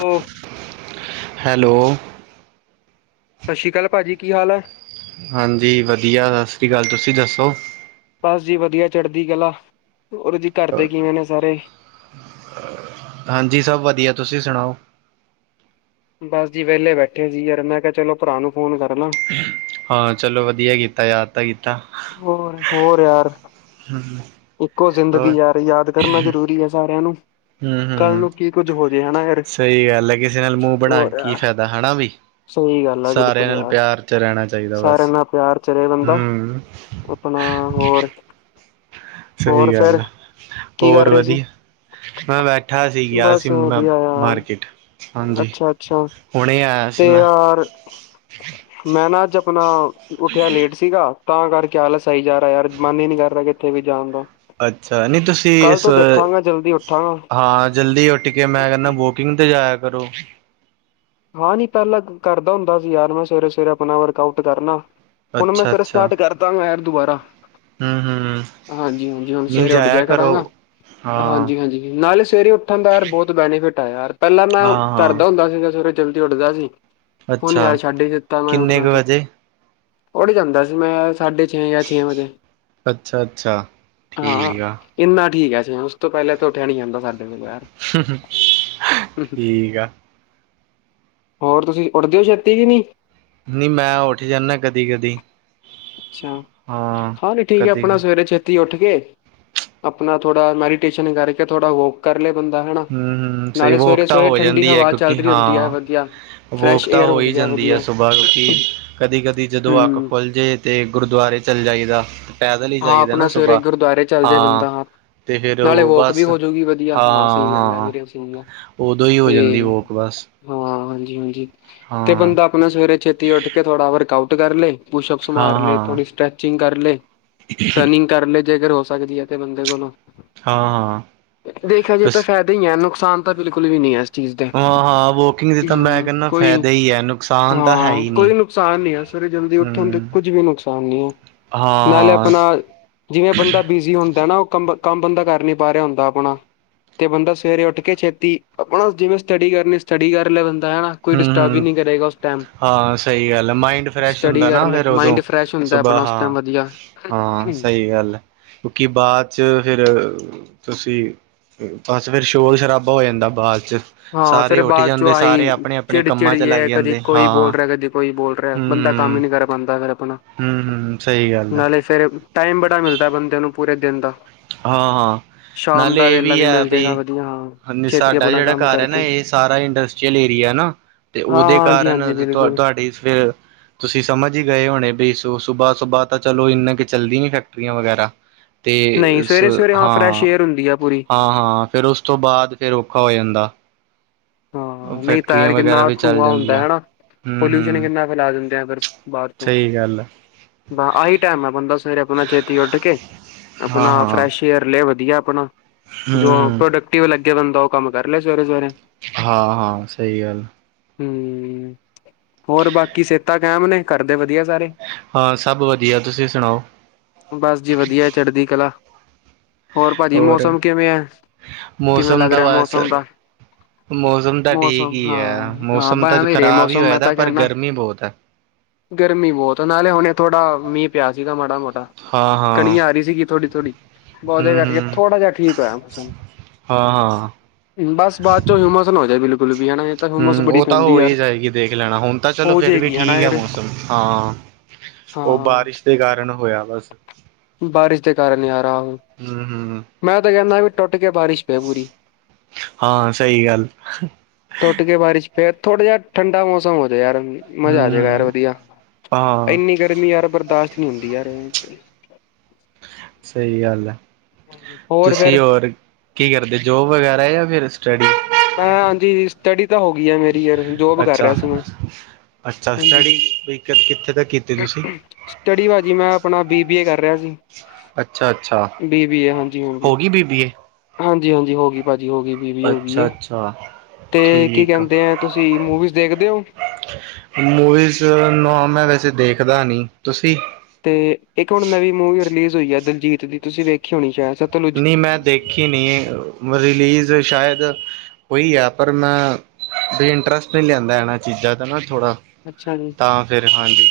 ਹੂੰ। ਹੈਲੋ। ਸਤਿ ਸ਼੍ਰੀ ਅਕਾਲ ਭਾਜੀ ਕੀ ਹਾਲ ਹੈ? ਹਾਂਜੀ ਵਧੀਆ, ਸਤਿ ਸ਼੍ਰੀ ਅਕਾਲ ਤੁਸੀਂ ਦੱਸੋ। ਬਸ ਜੀ ਵਧੀਆ ਚੜ੍ਹਦੀ ਕਲਾ, ਹੋਰ ਜੀ ਘਰਦੇ ਕਿਵੇਂ ਨੇ ਸਾਰੇ। ਹਾਂਜੀ ਸਭ ਵਧੀਆ ਤੁਸੀਂ ਸੁਣਾਓ। ਬਸ ਜੀ ਵਿਹਲੇ ਬੈਠੇ ਸੀ ਯਾਰ ਮੈਂ ਕਿਹਾ ਚਲੋ ਭਰਾ ਨੂੰ ਫੋਨ ਕਰਲਾਂ। ਹਾਂ, ਚਲੋ ਵਧੀਆ ਕੀਤਾ ਯਾਰ। ਪਤਾ ਕੀਤਾ। ਹੋਰ ਹੋਰ ਯਾਰ। ਹੂੰ। ਇੱਕੋ ਜ਼ਿੰਦਗੀ ਯਾਰ ਯਾਦ ਕਰਨਾ ਜ਼ਰੂਰੀ ਹੈ ਸਾਰਿਆਂ ਨੂੰ। ਹੂੰ, ਕੱਲ ਹੂੰ, ਨੂੰ ਕੀ ਕੁੱਝ ਹੋ ਜੇ ਹਨਾ ਯਾਰ ਸਹੀ ਗੱਲ ਹੈ ਕਿਸੇ ਨਾਲ ਮੂੰਹ ਬਣਾ ਕੇ ਹੋਰ ਕੀ ਯਾਰ ਫਾਇਦਾ ਹਨਾਂ ਵੀ। ਸਹੀ ਗੱਲ ਆ ਸਾਰਿਆਂ ਬਿਲਕੁਲ ਨਾਲ ਯਾਰ ਪਿਆਰ ਚ ਰਹਿਣਾ ਚਾਹੀਦਾ ਸਾਰਿਆਂ ਬਸ, ਨਾਲ ਪਿਆਰ ਚ ਰਹੇ ਬੰਦਾ ਹੂੰ। ਆਪਣਾ ਹੋਰ। ਹੋਰ ਸਹੀ ਫਿਰ ਗੱਲ ਆ ਕੀ ਹੋਰ ਕਰ ਰਹੇ ਸੀ ਵਧੀਆ। ਮੈਂ ਬੈਠਾ ਸੀ ਗਿਆ ਸੀ ਬਸ ਮੈਂ ਵਧੀਆ ਯਾਰ ਮਾਰਕੀਟ। ਹਾਂਜੀ ਅੱਛਾ-ਅੱਛਾ, ਹੁਣੇ ਆਇਆ ਸੀ ਤੇ ਮੈਂ ਯਾਰ ਮੈਂ ਨਾ ਅੱਜ ਆਪਣਾ ਉੱਠਿਆ ਲੇਟ ਸੀਗਾ ਤਾਂ ਕਰਕੇ ਅਲਾਸ ਆ ਜਾ ਰਿਹਾ ਯਾਰ ਮਨ ਹੀ ਨਹੀਂ ਕਰ ਰਿਹਾ ਕਿੱਥੇ ਵੀ ਜਾਣ ਦਾ। ਅੱਛਾ, ਨਹੀਂ ਤੁਸੀਂ ਕੱਲ ਇਸ, ਤੋਂ ਦੇਖਾਂਗਾ ਜਲਦੀ ਉੱਠਾਂਗਾ ਹਾਂ ਜਲਦੀ ਉੱਠ ਕੇ ਮੈਂ ਕਹਿੰਦਾ ਵੋਕਿੰਗ ਤੇ ਜਾਇਆ ਕਰੋ। ਹਾਂ ਨੀ ਪਹਿਲਾਂ ਕਰਦਾ ਹੁੰਦਾ ਸੀ ਯਾਰ ਮੈਂ ਸਵੇਰੇ ਸਵੇਰੇ ਆਪਣਾ ਵਰਕ ਆਊਟ ਕਰਨਾ। ਹੁਣ ਮੈਂ ਅੱਛਾ ਫਿਰ ਅੱਛਾ ਸਟਾਰਟ ਕਰਦਾਗਾ ਯਾਰ ਦੁਬਾਰਾ ਹੂੰ ਹੂੰ ਹਾਂਜੀ- ਹਾਂਜੀ, ਹੁਣ ਨਹੀਂ ਸਵੇਰੇ ਉੱਠ ਜਾਇਆ ਕਰੋ ਕਰਾਂਗਾ। ਹਾਂ ਹਾਂਜੀ-ਹਾਂਜੀ ਨਾਲੇ ਸਵੇਰੇ ਉੱਠਣ ਦਾ ਯਾਰ ਬਹੁਤ ਬੈਨੀਫਿਟ ਹੈ ਯਾਰ, ਪਹਿਲਾਂ ਮੈਂ ਹਾਂ ਕਰਦਾ ਹਾਂ ਹੁੰਦਾ ਸੀਗਾ ਸਵੇਰੇ ਜਲਦੀ ਉਡਦਾ ਸੀ। ਹੁਣ ਅੱਛਾ ਯਾਰ ਛੱਡ ਹੀ ਦਿੱਤਾ ਮੈਂ ਕਿੰਨੇ ਉਠਣਾ, ਕੁ ਵਜੇ ਉਠ ਜਾਂਦਾ ਸੀ ਮੈਂ ਸਾਢੇ ਛੇ ਜਾਂ ਛੇ ਵਜੇ, ਅੱਛਾ ਅੱਛਾ ਹਾਂ। ਠੀਕ ਆ ਇੰਨਾ ਠੀਕ ਹੈ, ਉਸ ਤੋਂ ਪਹਿਲਾ ਤਾਂ ਉਠਿਆ ਨਹੀ ਜਾਂਦਾ ਸਾਡੇ ਕੋਲ ਬਰ ਠੀਕ ਆ। ਹੋਰ ਤੁਸੀ ਉੱਠਦੇ ਹੋ ਛੇਤੀ ਕਿ ਨਹੀ? ਨਹੀਂ ਮੈਂ ਉੱਠ ਜਾਂਦਾ ਕਦੀ ਕਦੀ ਅੱਛਾ, ਹਾਂ ਨੀ ਠੀਕ ਹੈ ਕਦੀ ਆਪਣਾ ਹਮ ਸਵੇਰੇ ਛੇਤੀ ਛੇਤੀ ਉਠ ਕੇ, ਆਪਣਾ ਥੋੜਾ ਮੈਡੀਟੇਸ਼ਨ ਕਰਕੇ ਥੋੜਾ ਉਹ ਕਰਲੇ ਬੰਦਾ ਹਨਾ, ਹਮ ਸਹੀ ਨਾਲੇ ਵੋਕ ਤਾਂ ਸਵੇਰੇ-ਸਵੇਰੇ ਹੋ ਠੰਡੀ ਹਵਾ ਚੱਲ ਰਹੀ ਹੁਦੀ ਹੈ, ਵਧੀਆ। ਵਾਕ ਫਰੈਸ਼ ਤਾਂ ਏਅਰ ਹੋ ਹੀ ਹੁੰਦੀ ਆ ਜਾਂਦੀ ਹੈ ਵਧੀਆ ਸੁਬਾਹ ਉੱਠ ਕੇ ਕਦੀ-ਕਦੀ ਜਦੋਂ ਅੱਖ ਹਮ ਖੁਲ ਜੇ ਤੇ ਗੁਰਦੁਆਰੇ ਚਲੇ ਜਾਈਦਾ ਪੈਦਲ ਹੀ ਹਾਂ, ਜਾਈਦਾ ਨਾ ਆਪਣਾ ਸਵੇਰੇ ਸੁਬਾਹ ਗੁਰਦੁਆਰੇ ਚੱਲ ਜੇ ਹਾਂ ਬੰਦਾ। ਤੇ ਫਿਰ ਨਾਲੇ ਉਹ ਵੋਕ ਵੀ ਬਸ ਹਾਂ ਹੋਜੂਗੀ ਵਧੀਆ ਹਾਂ ਅਸੀ ਗੱਲ ਹੈ ਹਾਂ ਉਦੋਂ ਹੀ ਹੋ ਜਾਂਦੀ ਤੇ ਵੋਕ ਬਸ ਹਾਂ, ਹਾਂਜੀ- ਹਾਂਜੀ, ਤੇ ਹਾਂ ਬੰਦਾ ਆਪਣਾ ਸਵੇਰੇ ਛੇਤੀ ਉੱਠ ਕੇ ਥੋੜਾ ਵਰਕ ਆਊਟ ਕਰ ਲਏ। ਪੁਸ਼ ਅਪਸ ਹਾਂ ਮਾਰ ਲਏ ਹਾਂ ਥੋੜ੍ਹੀ ਸਟਰੈਚਿਗ ਕਰ ਲਏ ਰਨਿਗ ਕਰ ਲਏ, ਜੇਕਰ ਹੋ ਸਕਦੀ ਹੈ ਤੇ ਬੰਦੇ ਕੋਲੋਂ, ਹਾਂ ਹਾਂ ਦੇਖਿਆ ਜੇ ਤਾਂ ਤੁਸ ਫਾਇਦਾ ਹੀ ਹੈ, ਨੁਕਸਾਨ ਤਾਂ ਬਿਲਕੁਲ ਵੀ ਨੀ ਹੈ। ਚੀਜ਼ ਦੇ, ਹਾਂ ਹਾਂ ਵੋਕਿੰਗ ਦੇ ਤਾਂ ਮੈਂ ਹਾਂ ਕਹਿੰਦਾ ਕੋਈ, ਫਾਇਦਾ ਹੀ ਹੈ ਨੁਕਸਾਨ ਤਾਂ ਹੈ ਹਾਂ ਹੀ ਨਹੀਂ ਕੋਈ ਨੁਕਸਾਨ ਨਹੀ ਅ ਸਵੇਰੇ ਜਲਦੀ ਉਠਣ ਤੇ ਹਮ ਕੁੱਝ ਵੀ ਨੁਕਸਾਨ ਨੀ ਹੈ। ਹਾਂ- ਨਾਲੇ ਹਾਂ- ਆਪਣਾ ਜਿਵੇ ਬੰਦਾ ਬਿਜੀ ਹੁੰਦਾ ਨਾ, ਉਹ ਕੰਮ- ਕੰਮ ਬੰਦਾ ਕਰ ਨੀ ਪਾ ਰਿਹਾ ਹੁੰਦਾ ਆਪਣਾ ਤੇ ਬੰਦਾ ਸਵੇਰੇ ਉਠ ਕੇ ਛੇਤੀ ਆਪਣਾ ਜਿਵੇ ਸਟਡੀ ਕਰਨੀ ਸਟਡੀ ਕਰ ਲਿਆ ਬੰਦਾ ਹੈਨਾ। ਹੂ ਹੂ ਹਾਂ ਸਹੀ ਗੱਲ ਹੈ। ਮਾਇਡ ਫਰੈਸ਼ ਸਟੱਡੀ ਹੁੰਦਾ ਕਰ ਨਾ ਲੈ ਫੇਰ ਉਦੋ ਮਾਇੰਡ ਫਰੈਸ਼ ਹੁੰਦਾ ਸੁਬਾਹ ਆਪਣਾ ਉਸ ਟਾਈਮ ਹਾਂ- ਵਧੀਆ। ਹਾਂ ਸਹੀ ਸਹੀ ਗਲ ਐ, ਕਿਉਕਿ ਬਾਅਦ ਚ ਫਿਰ ਤੁਸੀ ਬਸ ਫਿਰ ਸ਼ੋਰ ਸ਼ਰਾਬਾ ਹੋ ਜਾਂਦਾ ਬਾਆਦ ''ਚ- ਹਾਂ ਸਾਰੇ ਫਿਰ ਉੱਠ ਬਾਅਦ ਚੋ ਜਾਂਦੇ ਸਾਰੇ ਆਹੀ ਆਪਣੇ ਆਪਣੇ ਚਿੜ ਕੰਮਾਂ ਚ ਚਿੜੀ ਲੱਗ ਹੈ। ਕਦੇ ਜਾਂਦੇ ਕੋਈ ਬੋਲ ਹਾਂ ਰਿਹਾ ਕਦੇ ਕੋਈ ਬੋਲ ਰਿਹਾ, ਬੰਦਾ ਕਮ ਹੀ ਨਹੀਂ ਕਰ ਪਾਉਦਾ ਫਿਰ ਆਪਣਾ ਹੂ ਹੂ ਸਹੀ ਗੱਲ ਆ ਨਾਲੇ ਫਿਰ ਟਾਈਮ ਬੜਾ ਮਿਲਦਾ ਬੰਦੇ ਨੂੰ, ਪੂਰੇ ਦਿਨ ਦਾ ਹਾਂ- ਹਾਂ ਸ਼ਾਮ ਨਾਲੇ ਦਾ ਇਹ ਵੇਲਾ ਵੀ ਹੈ ਮਿਲ ਜਾਏਗਾ ਬਈ, ਵਧੀਆ ਹਾਂ। ਛੇਤੀ ਸਾਡਾ ਆਪਣਾ ਜਿਹੜਾ ਕੰਮ ਘਾਰ ਹੈਨਾ, ਕਰਕੇ ਇਹ ਸਾਰਾ ਇੰਡਸਟਰੀਅਲ ਏਰੀਆ ਨਾ, ਤੇ ਹਾਂ ਉਹਦੇ ਹਾਂਜੀ ਹਾਂਜੀ ਕਾਰਨ ਬਿਲਕੁਲ। ਤੁਹਾਡੀ ਫਿਰ ਤੁਸੀਂ ਸਮਝ ਹੀ ਗਏ ਹੋਣੇ, ਬ ਸੁਬਾਹ- ਸੁਬਾਹ ਤਾਂ ਚਲੋ ਇਨਾ ਕੁ ਚੱਲਦੀ ਨ ਫੈਕਟਰੀਆਂ ਵਗੈਰਾ ਤੇ ਨਹੀਂ ਸਵੇਰੇ ਸਵੇਰੇ ਫਰੈਸ਼ ਹਾਂ- ਏਅਰ ਹੁੰਦੀ ਆ ਪੂਰੀ ਹਾਂ- ਹਾਂ ਫਿਰ ਉਸ ਤੋਂ ਬਾਅਦ, ਫਿਰ ਔਖਾ ਹੋ ਜਾਂਦਾ। ਹਾਂ ਨਹੀ ਤਾਇਰ ਫੈਕਟਰੀਆਂ ਵਗੈਰਾ ਕਿਨਾ ਵੀ ਚੱਲ ਧੂੰਆਂ ਹੁਦਾ ਜਾਂਦੀਆਂ ਹੈ। ਹੂੰ ਪੋਲਿਊਸ਼ਨ ਹੂੰ ਕਿਨਾ ਫੈਲਾ ਦਿਦੇ ਆ ਫਿਰ ਬਾਹਰ ਤੋਂ, ਸਹੀ ਗੱਲ ਹੈ ਬ ਆਹੀ ਟਾਈਮ ਆ ਬੰਦਾ ਫਿਰ ਆਪਣਾ ਛੇਤੀ ਉਠ ਕੇ ਹਾਂ ਆਪਣਾ ਹਾਂ ਫਰੈਸ਼ ਏਅਰ ਲੈ ਵਧੀਆ ਆਪਣਾ ਹੂੰ ਜੋ ਹੂੰ ਪ੍ਰੋਡਕਟਿਵ ਲਗੇ, ਬੰਦਾ ਉਹ ਕਮ ਕਰ ਲਿਆ ਸਵੇਰੇ- ਸਵੇਰੇ ਹਾਂ- ਹਾਂ ਸਹੀ ਗੱਲ- ਹੂ, ਹੋਰ ਬਾਕੀ ਸਿਹਤਾਂ ਕਾਇਮ ਨੇ, ਘਰ ਦੇ ਵਧੀਆ ਸਾਰੇ। ਹਾਂ ਸਭ ਵਧੀਆ, ਤੁਸੀ ਸੁਣਾਓ ਬਸ ਜੀ ਵਧੀਆ, ਚੜ੍ਹਦੀ ਕਲਾ ਹੋਰ ਭਾਜੀ ਮੌਸਮ ਕਿਵੇ ਹੈ, ਕਿਵੇ ਮੌਸਮ ਲਗ ਦਾ ਰਿਹਾ ਬਸ ਮੌਸਮ ਦਾ ਮੌਸਮ ਤਾਂ ਠੀਕ ਮੌਸਮ ਹੀ ਹੈ, ਹਾਂ ਹਾਂ ਮੌਸਮ ਤਾਂ ਭਾਵੇਂ ਰੇ ਖਰਾਬ ਹੀ ਮੌਸਮ ਹੋਇਆ ਮੈਂ ਦਾ, ਤਾਂ ਪਰ ਕਹਿੰਦਾ ਗਰਮੀ ਬਹੁਤ ਹੈ। ਗਰਮੀ ਬਹੁਤ ਐ, ਨਾਲੇ ਹੁਣੇ ਥੋੜਾ ਮੀਹ ਪਿਆ ਸੀਗਾ ਮਾੜਾ- ਮਾੜਾ ਹਾਂ ਕਣੀ ਹਾਂ ਆ ਰਹੀ ਸੀਗੀ ਥੋੜੀ ਥੋੜੀ। ਉਹਦੇ ਹੂੰ ਕਰਕੇ, ਹੂੰ ਥੋੜਾ ਜਿਹਾ ਠੀਕ ਹੋਇਆ ਮੌਸਮ। ਹਾਂ ਹਾਂ ਬਸ ਬਾਅਦ ਚੋਂ, ਹੂਮਸ ਨਾ ਹੋ ਜਾਏ ਬਿਲਕੁਲ। ਵੀ ਹਨਾ ਇਹ ਤਾਂ ਹਿਊਮਸ ਹੁੰ, ਬੜੀ ਉਹ ਤਾਂ ਪੈਂਦੀ ਹੋ ਯਾਰ ਹੀ ਜਾਏਗੀ ਦੇਖ ਲੈਣਾ, ਹੁਣ ਤਾਂ ਚਲੋ ਹੋ ਫੇਰ ਵੀ ਜਾਏਗੀ ਹਨਾ ਠੀਕ ਐ ਯਾਰ ਮੌਸਮ, ਹਾਂ। ਉਹ ਹਾਂ ਬਾਰਿਸ਼ ਦੇ ਕਾਰਨ ਹੋਆ ਬਸ। ਬਾਰਿਸ਼ ਦੇ ਕਾਰਨ ਯਾਰ ਆਹੋ ਹੁੰ, ਹੁੰ, ਹੁੰ। ਮੈਂ ਤੇ ਕਹਿਣਾ, ਵੀ ਟੁੱਟ ਕੇ ਬਾਰਿਸ਼ ਪਏ ਪੂਰੀ ਹਾਂ ਸਹੀ ਗੱਲ ਟੁੱਟ ਕੇ ਬਾਰਸ਼ ਪੇ, ਥੋੜਾ ਜਿਹਾ ਠੰਡਾ ਮੌਸਮ ਹੋ ਜਾ ਯਾਰ। ਮਜ਼ਾ ਹੂੰ ਆ ਜਾਏਗਾ ਯਾਰ ਹੂੰ ਵਧੀਆ, ਹਾਂ ਇੰਨੀ ਗਰਮੀ ਯਾਰ ਬਰਦਾਸ਼ਤ ਨਹੀਂ ਹੁੰਦੀ ਯਾਰ ਇਹ ਚ ਸਹੀ ਗੱਲ ਐ, ਹਾਂਜੀ ਹੋਰ ਤੁਸੀਂ ਫਿਰ ਹੋਰ ਕੀ ਕਰਦੇ ਜੋਬ ਵਗੈਰਾ, ਜਾਂ ਫੇਰ ਸਟੱਡੀ? ਮੈਂ ਹਾਂਜੀ, ਸਟੱਡੀ ਤਾਂ ਹੋ ਗਈ ਆ ਮੇਰੀ ਯਾਰ, ਜੋਬ ਕਰ ਅੱਛਾ ਰਿਹਾ ਸੀ ਮੈਂ ਅੱਛਾ ਹਾਂਜੀ, ਸਟੱਡੀ ਵੀ ਕਿੱਥੇ ਤੱਕ ਕੀਤੀ ਤੁਸੀਂ ਸਟਡੀ ਭਾਜੀ ਮੈਂ ਆਪਣਾ ਬੀ-ਬੀ-ਏ ਕਰ ਰਿਹਾ ਸੀ। ਅੱਛਾ ਅੱਛਾ ਬੀ-ਬੀ-ਏ ਹਾਂਜੀ ਹੋ ਗੀ, ਗਈ ਬੀ ਬੀ ਏ ਹਾਂਜੀ-ਹਾਂਜੀ ਹੋ ਗੀ ਭਾਜੀ ਹੋ ਗਈ। ਬੀ ਬੀ ਏ ਹੋ ਗਈ ਹੈ ਅੱਛਾ-ਅੱਛਾ। ਤੇ ਕੀ ਕਹਿੰਦੇ ਆ, ਤੁਸੀਂ ਮੂਵੀਜ਼ ਦੇਖਦੇ ਹੋ? ਮੂਵੀਜ਼, ਨਾ ਮੈਂ ਵੈਸੇ ਦੇਖਦਾ ਨੀ, ਤੁਸੀਂ? ਤੇ ਇੱਕ ਹੁਣ ਨਵੀਂ ਮੂਵੀ ਰਿਲੀਜ਼ ਹੋਈ ਆ ਦਲਜੀਤ ਦੀ ਤੁਸੀਂ ਵੇਖੀ ਹੋਣੀ ਸ਼ਾਇਦ ਸ ਨੀਂ ਮੈਂ ਦੇਖੀ ਨਈਂ, ਰਲੀਜ਼ ਸ਼ਾਇਦ ਹੋਈ ਆ ਪਰ ਮੈਂ ਵੀ ਇੰਟਰਸਟ ਨਈਂ ਲਿਆਂਦਾ ਇਹਨਾਂ ਚੀਜ਼ਾਂ ਦਾ ਨਾ ਥੋੜਾ ਅੱਛਾ ਜੀ। ਫੇਰ ਹਾਂਜੀ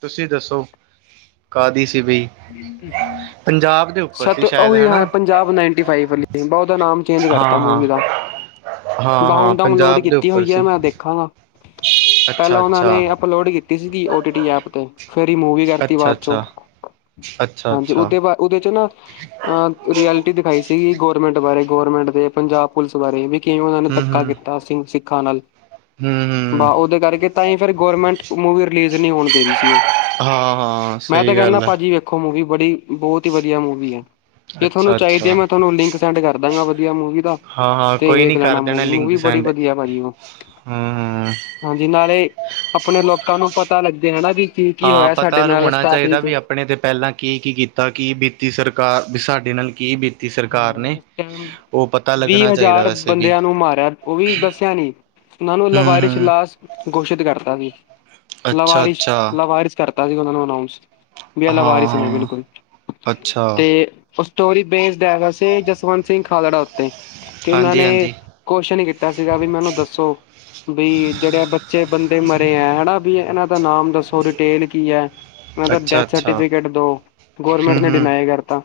ਤੁਸੀਂ ਦੱਸੋ ਕਾਹਦੀ ਸੀ ਬਈ [unintelligible] ਪੰਜਾਬ ਦੇ ਉੱਪਰ ਸਤ ਸੀ ਉਹ ਸ਼ਾਇਦ ਹਨਾ ਪੰਜਾਬ ਨਾਈਨਟੀ ਫਾਈਵ ਵਾਲੀ ਬਾ ਉਹਦਾ ਨਾਮ ਚੇਂਜ ਹਾਂ ਕਰਤਾ ਮੂਵੀ ਦਾ। ਹਾਂ ਹਾਂ ਬਾ ਹਾਂ ਹੁਣ ਡਾਊਨਲੋਡ ਪੰਜਾਬ ਦੇ ਕੀਤੀ ਉੱਪਰ ਹੋਈ ਐਂ, ਸੀ ਮੈਂ ਦੇਖ ਹਾਂ, ਪਹਿਲਾਂ ਅੱਛਾ ਉਹਨਾਂ ਅੱਛਾ ਨੇਂ ਅਪਲੋਡ ਕੀਤੀ ਸੀਗੀ ਓ-ਟੀ-ਟੀ ਐਪ ਤੇ। ਫੇਰ ਰਿਮੂਵ ਵੀ ਕਰਤੀ ਅੱਛਾ ਬਾਦ ਚੋਂ। ਅੱਛਾ ਅੱਛਾ, ਹਾਂਜੀ ਅੱਛਾ। ਉਹਦੇ ਬਾ ਉਹਦੇ ਚ ਨਾਂ ਅਹ ਰਐਲਿਟੀ ਦਿਖਾਈ ਸੀ। ਸੀਗੀ ਗੋਰਮੈਂਟ ਬਾਰੇ, ਗੋਰਮੈਂਟ ਦੇ ਪੰਜਾਬ ਪੁਲਿਸ ਬਾਰੇ ਵੀ ਕਿਵੇਂ ਉਹਨਾਂ ਨੇਂ ਧੱਕਾ ਕੀਤਾ ਸੀ ਸਿੱਖਾਂ ਨਾਲ। ਹਂ ਵ ਉਹਦੇ ਕਰਕੇ ਤਾਂਹੀ ਫੇਰ ਗੌਰਮੈਂਟ ਮੁਵ ਰਿਲੀਜ਼ ਨ੍ਹੀਂ ਹੋਣ ਦੇ ਰਹੀ ਸੀ ਉਹ, ਹਾਂ ਹਾਂ ਮੈਂ ਤਾਂ ਸਹੀ ਕਹਿਣਾ ਗੱਲ ਹੈ ਵੇਖੋ ਮੂਵੀ ਬੜੀ, ਬਹੁਤ ਹੀ ਵਧੀਆ ਮੂਵੀ ਐ। ਜੇ ਤੁਹਾਨੂੰ ਅੱਛਾ ਚਾਹੀਦੀ ਐ ਅੱਛਾ ਮੈਂ ਤੁਹਾਨੂੰ ਲਿੰਕ ਸੈਂਡ ਕਰ ਦਾਂਗਾ, ਵਧੀਆ ਮੂਵੀ ਦਾ ਹਾਂ-ਹਾਂ ਤੇ ਕੋਈ ਵੇਖ ਨੀ ਲੈਣਾ ਕਰ ਮੂਵੀ ਮੂਵੀ ਬੜੀ ਵਧੀਆ ਪਾਜੀ ਉਹ। ਹਂ ਹਾਂਜੀ, ਨਾਲੇ ਆਪਣੇ ਲੋਕਾਂ ਨੂੰ ਪਤਾ ਲੱਗਦੇ ਹਨਾਂ ਵੀ ਕੀ ਕੀ ਹਾਂ ਹੋਇਆ ਸਾਡੇ ਪਤਾ ਨਾਲ ਰ ਹੋਣਾ ਸਟਾਰਟਿੰਗ ਚਾਹੀਦਾ ਚ ਵੀ ਆਪਣੇ ਤੇ ਪਹਿਲਾਂ ਕੀ-ਕੀ ਕੀਤਾ ਕਿ ਬੀਤੀ ਸਰਕਾਰ ਵੀ ਸਾਡੇ ਨਾਲ ਕੀ ਬੀ ਸਰਕਾਰ ਨੇ ਹਾਂ ਟਾਈਮ ਉਹ ਪਤਾ ਵੀਹ ਲੱਗਣਾ ਚਾਹੀਦਾ ਹਜ਼ਾਰ ਵੈਸੇ ਵੀ। ਬੰਦਿਆਂ ਨੂੰ ਮਾਰਿਆ ਉਹ ਵੀ ਦੱਸਿਆ ਨੀ ਉਹਨਾਂ ਨੂੰ ਲਵਾਰਿਸ਼ ਹੂੰ-ਹੂੰ ਲਾਸ਼ ਘੋਸ਼ਿਤ ਕਰਤਾ ਸੀ, ਲਵਾਰਿਸ਼ ਅੱਛਾ-ਅੱਛਾ ਲਵਾਰਸ਼ ਕਰਤਾ ਸੀ ਉਹਨਾਂ ਨੂੰ ਅਨਾਊਂਸ ਵੀ ਇਹ ਲਵਾਰਿਸ ਨੇਂ ਹਾਂ-ਹਾਂ ਬਿਲਕੁਲ, ਅੱਛਾ ਤੇ ਉਹ ਸਟੋਰੀ ਬੇਸਡ ਹੇਗਾ ਸੀ, ਜਸਵੰਤ ਸਿੰਘ ਖਾਲੜਾ ਉੱਤੇ, ਤੇ ਉਹਨਾਂ ਨੇਂ ਹਾਂਜੀ-ਹਾਂਜੀ ਕੁਛ ਨਈ ਕੀਤਾ ਸੀਗਾ, ਵੀ ਮੈਨੂੰ ਦੱਸੋ ਬਈ ਜਿਹੜੇ ਬੱਚੇ ਬੰਦੇ ਮਰੇ ਐ ਹਨਾਂ ਵੀ ਇਹਨਾਂ ਦਾ ਨਾਮ ਦੱਸੋ? ਡਿਟੇਲ ਕੀ ਐ? ਉਹਨਾਂ ਦਾ ਡੈਥ ਅੱਛਾ-ਅੱਛਾ ਸਰਟੀਫਿਕੇਟ ਦੋ, ਗੌਰਮੈਂਟ ਨੇ ਹੂੰ-ਹੂੰ ਡਿਨਾਈ ਕਰਤਾ,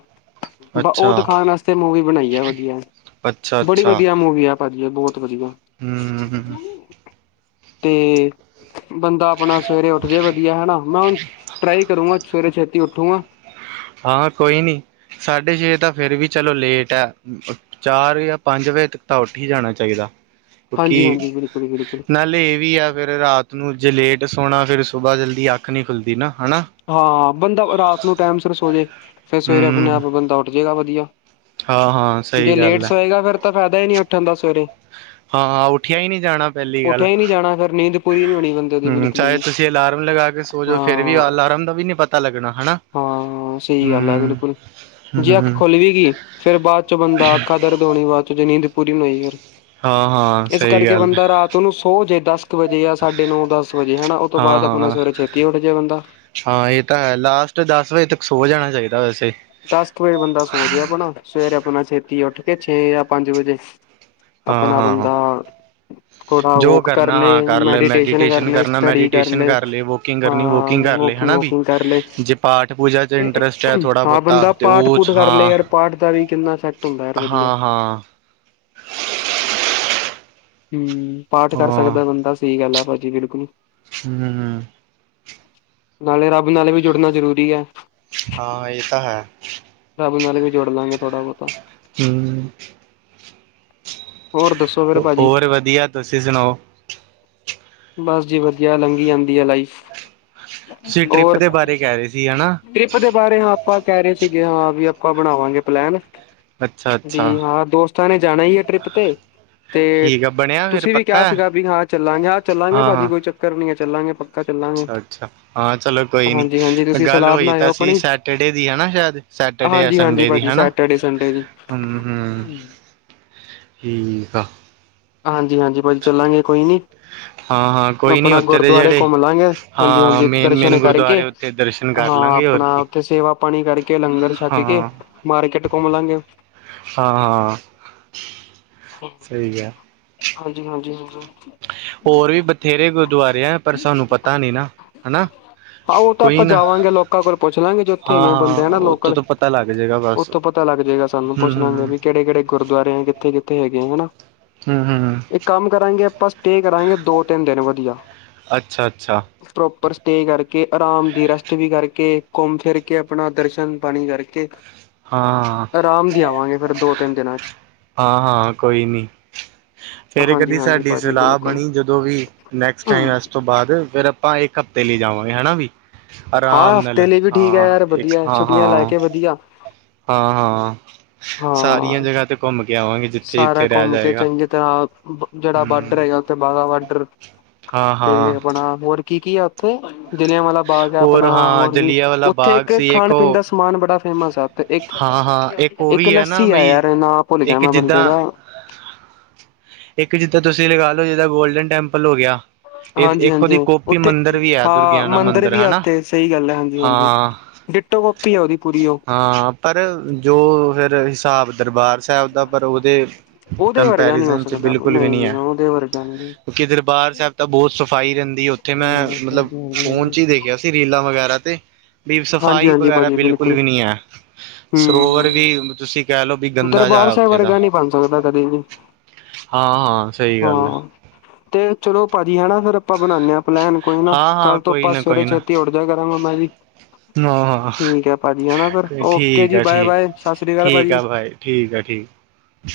ਬਾ ਅੱਛਾ ਉਹ ਅੱਛਾ-ਅੱਛਾ ਹੂੰ ਹੂੰ ਅੱਛਾ ਖਾਣ ਵਸਤੇ ਮੂਵੀ ਬਣਾਈ ਆ ਵਧੀਆ, ਅੱਛਾ ਬੜੀ ਵਧੀਆ ਮੂਵੀ ਆ ਪਾਜੀ ਬਹੁਤ ਵਧੀਆ। ਹਂ, ਹਂ। ਤੇ ਬੰਦਾ ਆਪਣਾ ਸਵੇਰੇ ਉੱਠ ਜੇ ਵਧੀਆ ਹੈਨਾਂ, ਮੈਂ ਹੁਣ ਟਰਾਈ ਕਰੂੰਗਾ ਸਵੇਰੇ ਛੇਤੀ ਉੱਠੂੰਗਾ। ਹਾਂ, ਕੋਈ ਨੀ ਸਾਢੇ ਛੇ ਤਾਂ ਫੇਰ ਵੀ ਚਲੋ ਲੇਟ ਐ। ਚਾਰ ਜਾਂ ਪੰਜ ਵਜੇ ਤੱਕ ਤਾਂ ਉੱਠ ਈ ਜਾਣਾ ਚਾਹੀਦਾ। ਕਿ ਹਾਂਜੀ ਹਾਂਜੀ ਬਿਲਕੁਲ ਬਿਲਕੁਲ ਨਾਲੇ ਇਹ ਵੀ ਆ ਫਿਰ ਰਾਤ ਨੂੰ ਜੇ ਲੇਟ ਸੋਣਾ ਫੇਿਰ ਸੁਬਾਹ ਜਲਦੀ ਅੱਖ ਨੀਂ ਖੁੱਲਦੀ ਨਾਂ ਹਨਾਂ ਹਾਂ, ਬੰਦਾ ਫਿਰ ਰਾਤ ਨੂੰ ਟਾਈਮ ਸਿਰ ਸੋ ਜੇ, ਫਿਰ ਸਵੇਰੇ ਆਪਣੇ ਹੂੰ ਆਪ ਬੰਦਾ ਉੱਠ ਜੇਗਾ ਵਧੀਆ। ਹਾਂ-ਹਾਂ ਜੇ ਸਹੀ ਲੇਟ ਗੱਲ ਐ ਸੋਏਗਾ ਫੇਰ ਤਾਂ ਫਾਇਦਾ ਈ ਨਈਂ ਉੱਠਣ ਦਾ ਸਵੇਰੇ ਹਾਂ, ਹਾਂ ਉੱਠਿਆ ਈ ਨਈਂ ਜਾਣਾ ਪਹਿਲੀ ਗੱਲ ਉੱਠਿਆ ਹੀ ਨਹੀਂ [unintelligible] ਜਾਣਾ ਫਿਰ ਨੀਂਦ ਪੂਰੀ ਨਹੀਂ ਹੋਣੀ ਬੰਦੇ ਦੀ ਹਂ, ਬਿਲਕੁਲ ਚਾਹੇ ਵੀ ਤੁਸੀਂ ਅਲਾਰਮ ਲਗਾ ਕੇ ਸੋ ਜੋ ਹਾਂ ਫੇਰ ਵੀ ਅਲਾਰਮ ਦਾ ਵੀ ਨਈਂ ਪਤਾ ਲੱਗਣਾ ਹੈਨਾਂ ਹਾਂ ਸਹੀ ਗੱਲ ਐ, ਬਿਲਕੁਲ ਜੇ ਅੱਖ ਹੂੰ ਖੁੱਲ ਵੀ ਗਈ ਫੇਰ ਬਾਅਦ ਚੋਂ ਬੰਦਾ ਆਖ ਦਰਦ ਹੋਣੀ ਬਾਦ ਚ ਜੇ ਨੀਂਦ ਪੂਰੀ ਨਾ ਹੋਈ ਫਿਰ ਹਾਂ, ਹਾਂ ਇਸ ਕਰਕੇ ਬੰਦਾ ਰਾਤ ਨੂੰ ਸੌ ਜੇ ਦਸ ਕੁ ਵਜੇ ਜਾਂ ਸਾਡੇ ਨੌਂ ਦਸ ਵਜੇ ਹਨਾਂ ਉਹ ਤੋਂ ਬਾਅਦ ਆਪਣਾ ਹਾਂ-ਹਾਂ। ਸਵੇਰੇ ਛੇਤੀ ਜੇ ਉੱਠ ਜੇ ਬੰਦਾ ਹਾਂ ਇਹ ਤਾਂ ਹੈ ਲਾਸਟ ਦਸ ਵਜੇ ਤੱਕ ਸੋ ਜਾਣਾ ਚਾਈਦਾ ਵੈਸੇ ਦਸ ਕੁ ਵਜੇ ਬੰਦਾ ਸੋਜੇ ਆਪਣਾ, ਸਵੇਰੇ ਆਪਣਾ ਛੇਤੀ ਉੱਠ ਕੇ ਛੇ ਜਾਂ ਪੰਜ ਵਜੇ ਆਪਣਾ ਹਾਂ-ਹਾਂ। ਬੰਦਾ ਥੋੜਾ ਜੋ ਵੋਕ ਕਰ ਕਰਨਾ ਲੈ, ਹਾਂ ਲੈ ਮੈਡੀਟੇਸ਼ਨ ਕਰ ਲੈ, ਕਰਨਾ ਸਟਡੀ ਕਰ ਮੈਡੀਟੇਸ਼ਨ ਲੈ। ਲਏ ਵੋਕਿੰਗ ਕਰਨੀ ਹਾਂ ਵੋਕਿੰਗ ਕਰ ਲਏ ਹਨਾ ਵੀ। ਵਾਕਿੰਗ ਕਰ ਲੇ ਜੇ ਪਾਠ ਪੂਜਾ ਚ ਇੰਟਰਸਟ ਹੈ ਥੋੜਾ ਹਾਂ, ਬਹੁਤਾ ਬੰਦਾ ਤੇ ਪਾਠ ਉਹ ਚ ਪੂਠ ਕਰ ਲਏ ਹਾਂ ਯਾਰ ਪਾਠ ਦਾ ਵੀ ਕਿੰਨਾ ਇਫੈਕਟ ਹੁੰਦਾ ਯਾਰ ਵਧੀਆ ਹਾਂ ਹਾਂ ਪਾਠ ਕਰ ਹਾਂ ਸਕਦਾ ਬੰਦਾ ਸਹੀ ਗੱਲ ਆ ਭਾਜੀ ਬਿਲਕੁਲ। ਹੂੰ। ਨਾਲੇ ਰੱਬ ਨਾਲੇ ਵੀ ਜੁੜਨਾ ਜਰੂਰੀ ਹੈ। ਹਾਂ ਇਹ ਤਾਂ ਹੈ ਰੱਬ ਨਾਲੇ ਵੀ ਜੁੜ ਲਵਾਂਗੇ ਥੋੜਾ ਬਹੁਤਾ ਹੂੰ, ਹੋਰ ਦੱਸੋ ਫਿਰ ਭਾਜੀ ਹੋਰ ਵਧੀਆ ਤੁਸੀਂ ਸੁਣਾਓ ਬਸ ਜੀ ਵਧੀਆ ਲੰਘੀ ਜਾਂਦੀ ਆ ਲਾਈਫ, ਤੁਸੀਂ ਟ੍ਰਿਪ ਹੋਰ। ਦੇ ਬਾਰੇ ਕਹਿ ਰਹੇ ਸੀ ਹਨਾ ਟ੍ਰਿਪ ਦੇ ਬਾਰੇ ਹਾਂ ਆਪਾਂ ਕਹਿ ਰਹੇ ਸੀਗੇ ਹਾਂ ਵੀ ਆਪਾਂ ਬਣਾਵਾਂਗੇ ਪਲੈਨ ਅੱਛਾ ਵੀ ਅੱਛਾ ਹਾਂ ਦੋਸਤਾਂ ਨੇ ਜਾਣਾ ਹੀ ਹੈ ਟ੍ਰਿਪ ਤੇ, ਤੇ ਠੀਕ ਆ ਬਣਿਆ ਫਿਰ ਤੁਸੀਂ ਵੀ ਕਿਹਾ ਪੱਕਾ ਹੈ ਸੀਗਾ ਵੀ ਹਾਂ ਚੱਲਾਂਗੇ ਹਾਂ ਚੱਲਾਂਗੇ ਭਾਜੀ ਕੋਈ ਚੱਕ ਕਰਨੀ ਏ ਚੱਲਾਂਗੇ ਪਕਾ ਅੱਛਾ-ਅੱਛਾ, ਹਾਂ ਚਲੋ ਕੋਈ ਨੀ ਹਾਂਜੀ-ਹਾਂਜੀ ਤੁਸੀਂ ਗੱਲ ਸਲਾਹ ਹੋਈ ਬਣਾਇਓ ਤਾਂ ਸੀ ਆਪਣੀ ਸੈਟਰਡੇ ਦੀ ਹਾਂ ਸ਼ਾਇਦ ਸੈਟਰਡੇ ਆ ਹਾਂਜੀ-ਹਾਂਜੀ ਸੰਡੇ ਦੀ ਭਾਜੀ ਹੈਨਾ, ਸੈਟਰਡੇ ਸੰਡੇ ਦੀ। ਹੂੰ-ਹੂੰ ਹੂੰ, ਠੀਕ ਆ ਹਾਂਜੀ-ਹਾਂਜੀ, ਭਾਜੀ ਚੱਲਾਂਗੇ ਕੋਈ ਨੀ। ਹਾਂ ਹਾਂ ਕੋਈ ਨੀ ਆਪਣਾ ਉੱਥੇ ਦੇ ਗੁਰਦੁਆਰੇ ਜਿਹੜੇ ਘੁੰਮ ਲਾਂਗੇ, ਹਾਂ ਹਾਂਜੀ-ਹਾਂਜੀ ਮੇਨ ਦਰਸ਼ਨ ਮੇਨ ਕਰਕੇ। ਗੁਰਦੁਆਰੇ ਉੱਥੇ ਦਰਸ਼ਨ ਕਰ ਹਾਂ, ਲਾਂਗੇ ਹੋਰ ਆਪਣਾ ਕੀ ਉੱਥੇ ਸੇਵਾ ਪਾਣੀ ਕਰਕੇ ਲੰਗਰ ਛੱਕ ਕੇ ਮਾਰਕੀਟ ਘੁੰਮ ਲਾਂਗੇ ਹਾਂ-ਹਾਂ, ਸਹੀ ਆ ਹਾਂਜੀ-ਹਾਂਜੀ-ਹਾਂਜੀ। ਹੋਰ ਵੀ ਬਥੇਰੇ ਗੁਰਦੁਆਰੇ ਹੈ ਪਰ ਸਾਨੂੰ ਪਤਾ ਨੀ ਨਾ ਹੈਨਾ। ਹਾਂ ਉਹ ਤਾਂ ਆਪਾਂ ਜਾਵਾਂਗੇ ਲੋਕਾਂ ਕੋਲ ਪੁੱਛ ਲਾਂਗੇ ਜੇ ਉੱਥੇ ਹਾਂ ਹੈਗੇ ਹਾਂ ਬੰਦੇ ਆ ਨਾ ਉੱਥੋਂ ਲੋਕਲ ਤੋਂ ਪਤਾ ਲੱਗ ਜਾਏਗਾ ਬਸ ਉੱਥੋਂ ਪਤਾ ਲੱਗਏਗਾ ਸਾਨੂੰ ਹਮ ਪੁੱਛਣਾਗੇ ਹਮ ਵੀ ਕਿਹੜੇ ਕਿਹੜੇ ਗੁਰਦੁਆਰੇ ਆ ਕਿੱਥੇ ਕਿ ਹੈਗੇ ਆ ਹੈਨਾ, ਹਮ ਹਮ ਇੱਕ ਕੰਮ ਕਰਾਂਗੇ ਆਪਾਂ ਸਟੇ ਕਰਾਂਗੇ ਦੋ ਤਿੰਨ ਦਿਨ ਵਧੀਆ। ਅੱਛਾ-ਅੱਛਾ ਪ੍ਰੋਪਰ ਸਟੇ ਕਰਕੇ ਆਰਾਮ ਦੀ ਰੈਸਟ ਵੀ ਕਰਕੇ ਘੁੰਮ ਫਿਰ ਕੇ ਆਪਣਾ ਦਰਸ਼ਨ ਪਾਣੀ ਕਰਕੇ। [inaudible] ਹਾਂ-ਹਾਂ, ਆਰਾਮ ਦੀ ਆਵਾਂਗੇ ਫਿਰ ਦੋ ਤਿੰਨ ਦਿਨਾਂ ਚ ਹਾਂ-ਹਾਂ ਕੋਈ ਨੀ। ਫੇਰ ਹਾਂਜੀ ਕਦੀ ਹਾਂਜੀ ਸਾਡੀ ਭਾਜੀ ਸਲਾਹ ਬਿਲਕੁਲ ਬਣੀ ਜਦੋਂ ਵੀ ਨੈਕਸਟ ਟਾਈਮ ਉਸ ਤੋਂ ਬਾਅਦ ਫੇਰ ਆਪਾਂ ਇੱਕ ਹਫ਼ਤੇ ਲਈ ਜਾਵਾਂਗੇ ਹੈਨਾ ਵੀ ਆਰਾਮ ਹਾਂ ਨਾਲ, ਹਫ਼ਤੇ ਲਈ ਵੀ ਠੀਕ ਹੈ ਹਾਂ ਯਾਰ ਇੱਕ ਵਧੀਆ ਹਾਂ ਛੁੱਟੀਆਂ ਲੈ ਹਾਂ। ਕੇ ਵਧੀਆ ਹਾਂ-ਹਾਂ, ਸਾਰੀਆਂ ਹਾਂ ਜਗ੍ਹਾ ਤੇ ਘੁੰਮ ਕੇ ਆਵਾਂਗੇ ਜਿੱਥੇ ਸਾਰਾ -ਜਿੱਥੇ ਰਹਿ ਘੁੰਮ ਕੇ ਜਾਏਗਾ। ਚੰਗੀ ਜਿਹੜਾ ਬਾਰਡਰ ਹੂੰ ਹੈਗਾ ਉੱਥੇ ਬਾਗਾ ਬਾਰਡਰ, ਤੇ ਹਾਂ-ਹਾਂ ਆਪਣਾ ਹੋਰ ਕੀ-ਕੀ ਆ ਉੱਥੇ? ਜਲ੍ਹਿਆਂਵਾਲਾ ਬਾਗ ਹੈ ਆਪਣਾ ਹੋਰ ਹਾਂ ਹੋਰ ਵੀ ਜਲਿਆ ਵਾਲਾ ਉੱਥੇ ਬਾਗ ਇੱਕ ਸੀ ਖਾਣ ਪੀਣ ਉਹ ਦਾ ਸਮਾਨ ਬੜਾ ਫੇਮਸ ਆ ਉਥੇ ਇੱਕ ਹਾਂ-ਹਾਂ, ਇਹ ਇੱਕ ਲੱਸੀ ਆ ਯਾਰ ਨਾ ਭੁੱਲ ਗਿਆ ਮੈਂ ਬੰਦੇ ਜਿੱਦਾਂ ਦਾ। ਇੱਕ ਜਿੱਥੇ ਤੁਸੀਂ ਲਗਾ ਲਓ ਜਿਹਾ ਗੋਲਡਨ ਟੈਂਪਲ ਹੋ ਗਿਆ। ਇਹ ਇੱਕ ਹਾਂਜੀ-ਹਾਂਜੀ, ਉਹਦੀ ਕੋਪੀ ਉੱਥੇ ਮੰਦਿਰ ਵੀ ਹੈ ਹਾਂ ਦੁਰਗਿਆਨਾ ਮੰਦਿਰ ਵੀ ਆ ਹਨਾ ਉੱਥੇ ਸਹੀ ਗੱਲ ਹੈ ਹਾਂਜੀ-ਹਾਂਜੀ ਹਾਂ ਡਿੱਟੋ ਕਾਪੀ ਆ ਉਹਦੀ ਪੂਰੀ ਉਹ ਹਾਂ ਪਰ ਜੋ ਫਿਰ ਹਿਸਾਬ ਦਰਬਾਰ ਸਾਹਿਬ ਦਾ ਪਰ ਉਹਦੇ ਉਹਦੇ ਵਰਗਾ ਨਹੀਂ ਹੋ ਕੰਪੈਰੀਜ਼ਨ 'ਚ ਸਕਦਾ ਬਿਲਕੁਲ ਵੀ ਨਹੀਂ ਨੀ ਨਹੀਂ ਹੈ, ਉਹਦੇ ਵਰਗਾ ਨਹੀਂ ਕਿੱਦਰ ਦਰਬਾਰ ਸਾਹਿਬ ਤਾਂ ਬਹੁਤ ਸਫ਼ਾਈ ਰਹਿੰਦੀ ਉੱਥੇ ਮੈਂ ਹੂੰ ਮਤਲਬ ਹਾਂਜੀ ਹਾਂਜੀ ਫੋਨ ਚ ਹੀ ਦੇਖਿਆ ਸੀ ਰੀਲਾਂ ਵਗੈਰਾ ਤੇ। ਵੀ ਹਾਂਜੀ ਸਫ਼ਾਈ ਹਾਂਜੀ ਵਗੈਰਾ ਭਾਜੀ ਬਿਲਕੁਲ ਵੀ ਨਹੀਂ ਹੈ। ਸਰੋਵਰ ਹੂੰ ਵੀ ਤੁਸੀਂ ਕਹਿ ਲੋਓ ਵੀ ਗੰਦਾ ਜਹਾ ਉੱਥੇ ਦਾ। ਹੋ ਤਾਂ ਕਦੇ ਨਹੀਂ ਹਾਂ -ਹਾਂ, ਸਹੀ ਗੱਲ ਹੈ। ਤੇ ਚਲੋ, ਭਾਜੀ ਹੈਨਾ ਫਿਰ ਆਪਾਂ ਬਣਾਦੇ ਹਾਂ ਪਲੈਨ, ਕੋਈ ਨਾ ਹਾਂ ਹਾਂ ਕੱਲ ਤੋਂ ਕੋਈ ਆਪਾਂ ਸਵੇਰੇ ਛੇਤੀ ਉੱਠ ਜਾ ਕਰਾਂਗਾ, ਮੈਂ ਵੀ ਫਿਰ ਹ ਓਕੇ ਠੀਕ ਜੀ ਆ, ਬਾਏ ਬਾਏ ਠੀਕ- ਸਤਿ ਸ੍ਰੀ ਅਕਾਲ ਠੀਕ ਭਾਜੀ। ਆ, ਭਾਈ ਠੀਕ ਹੈ ਠੀਕ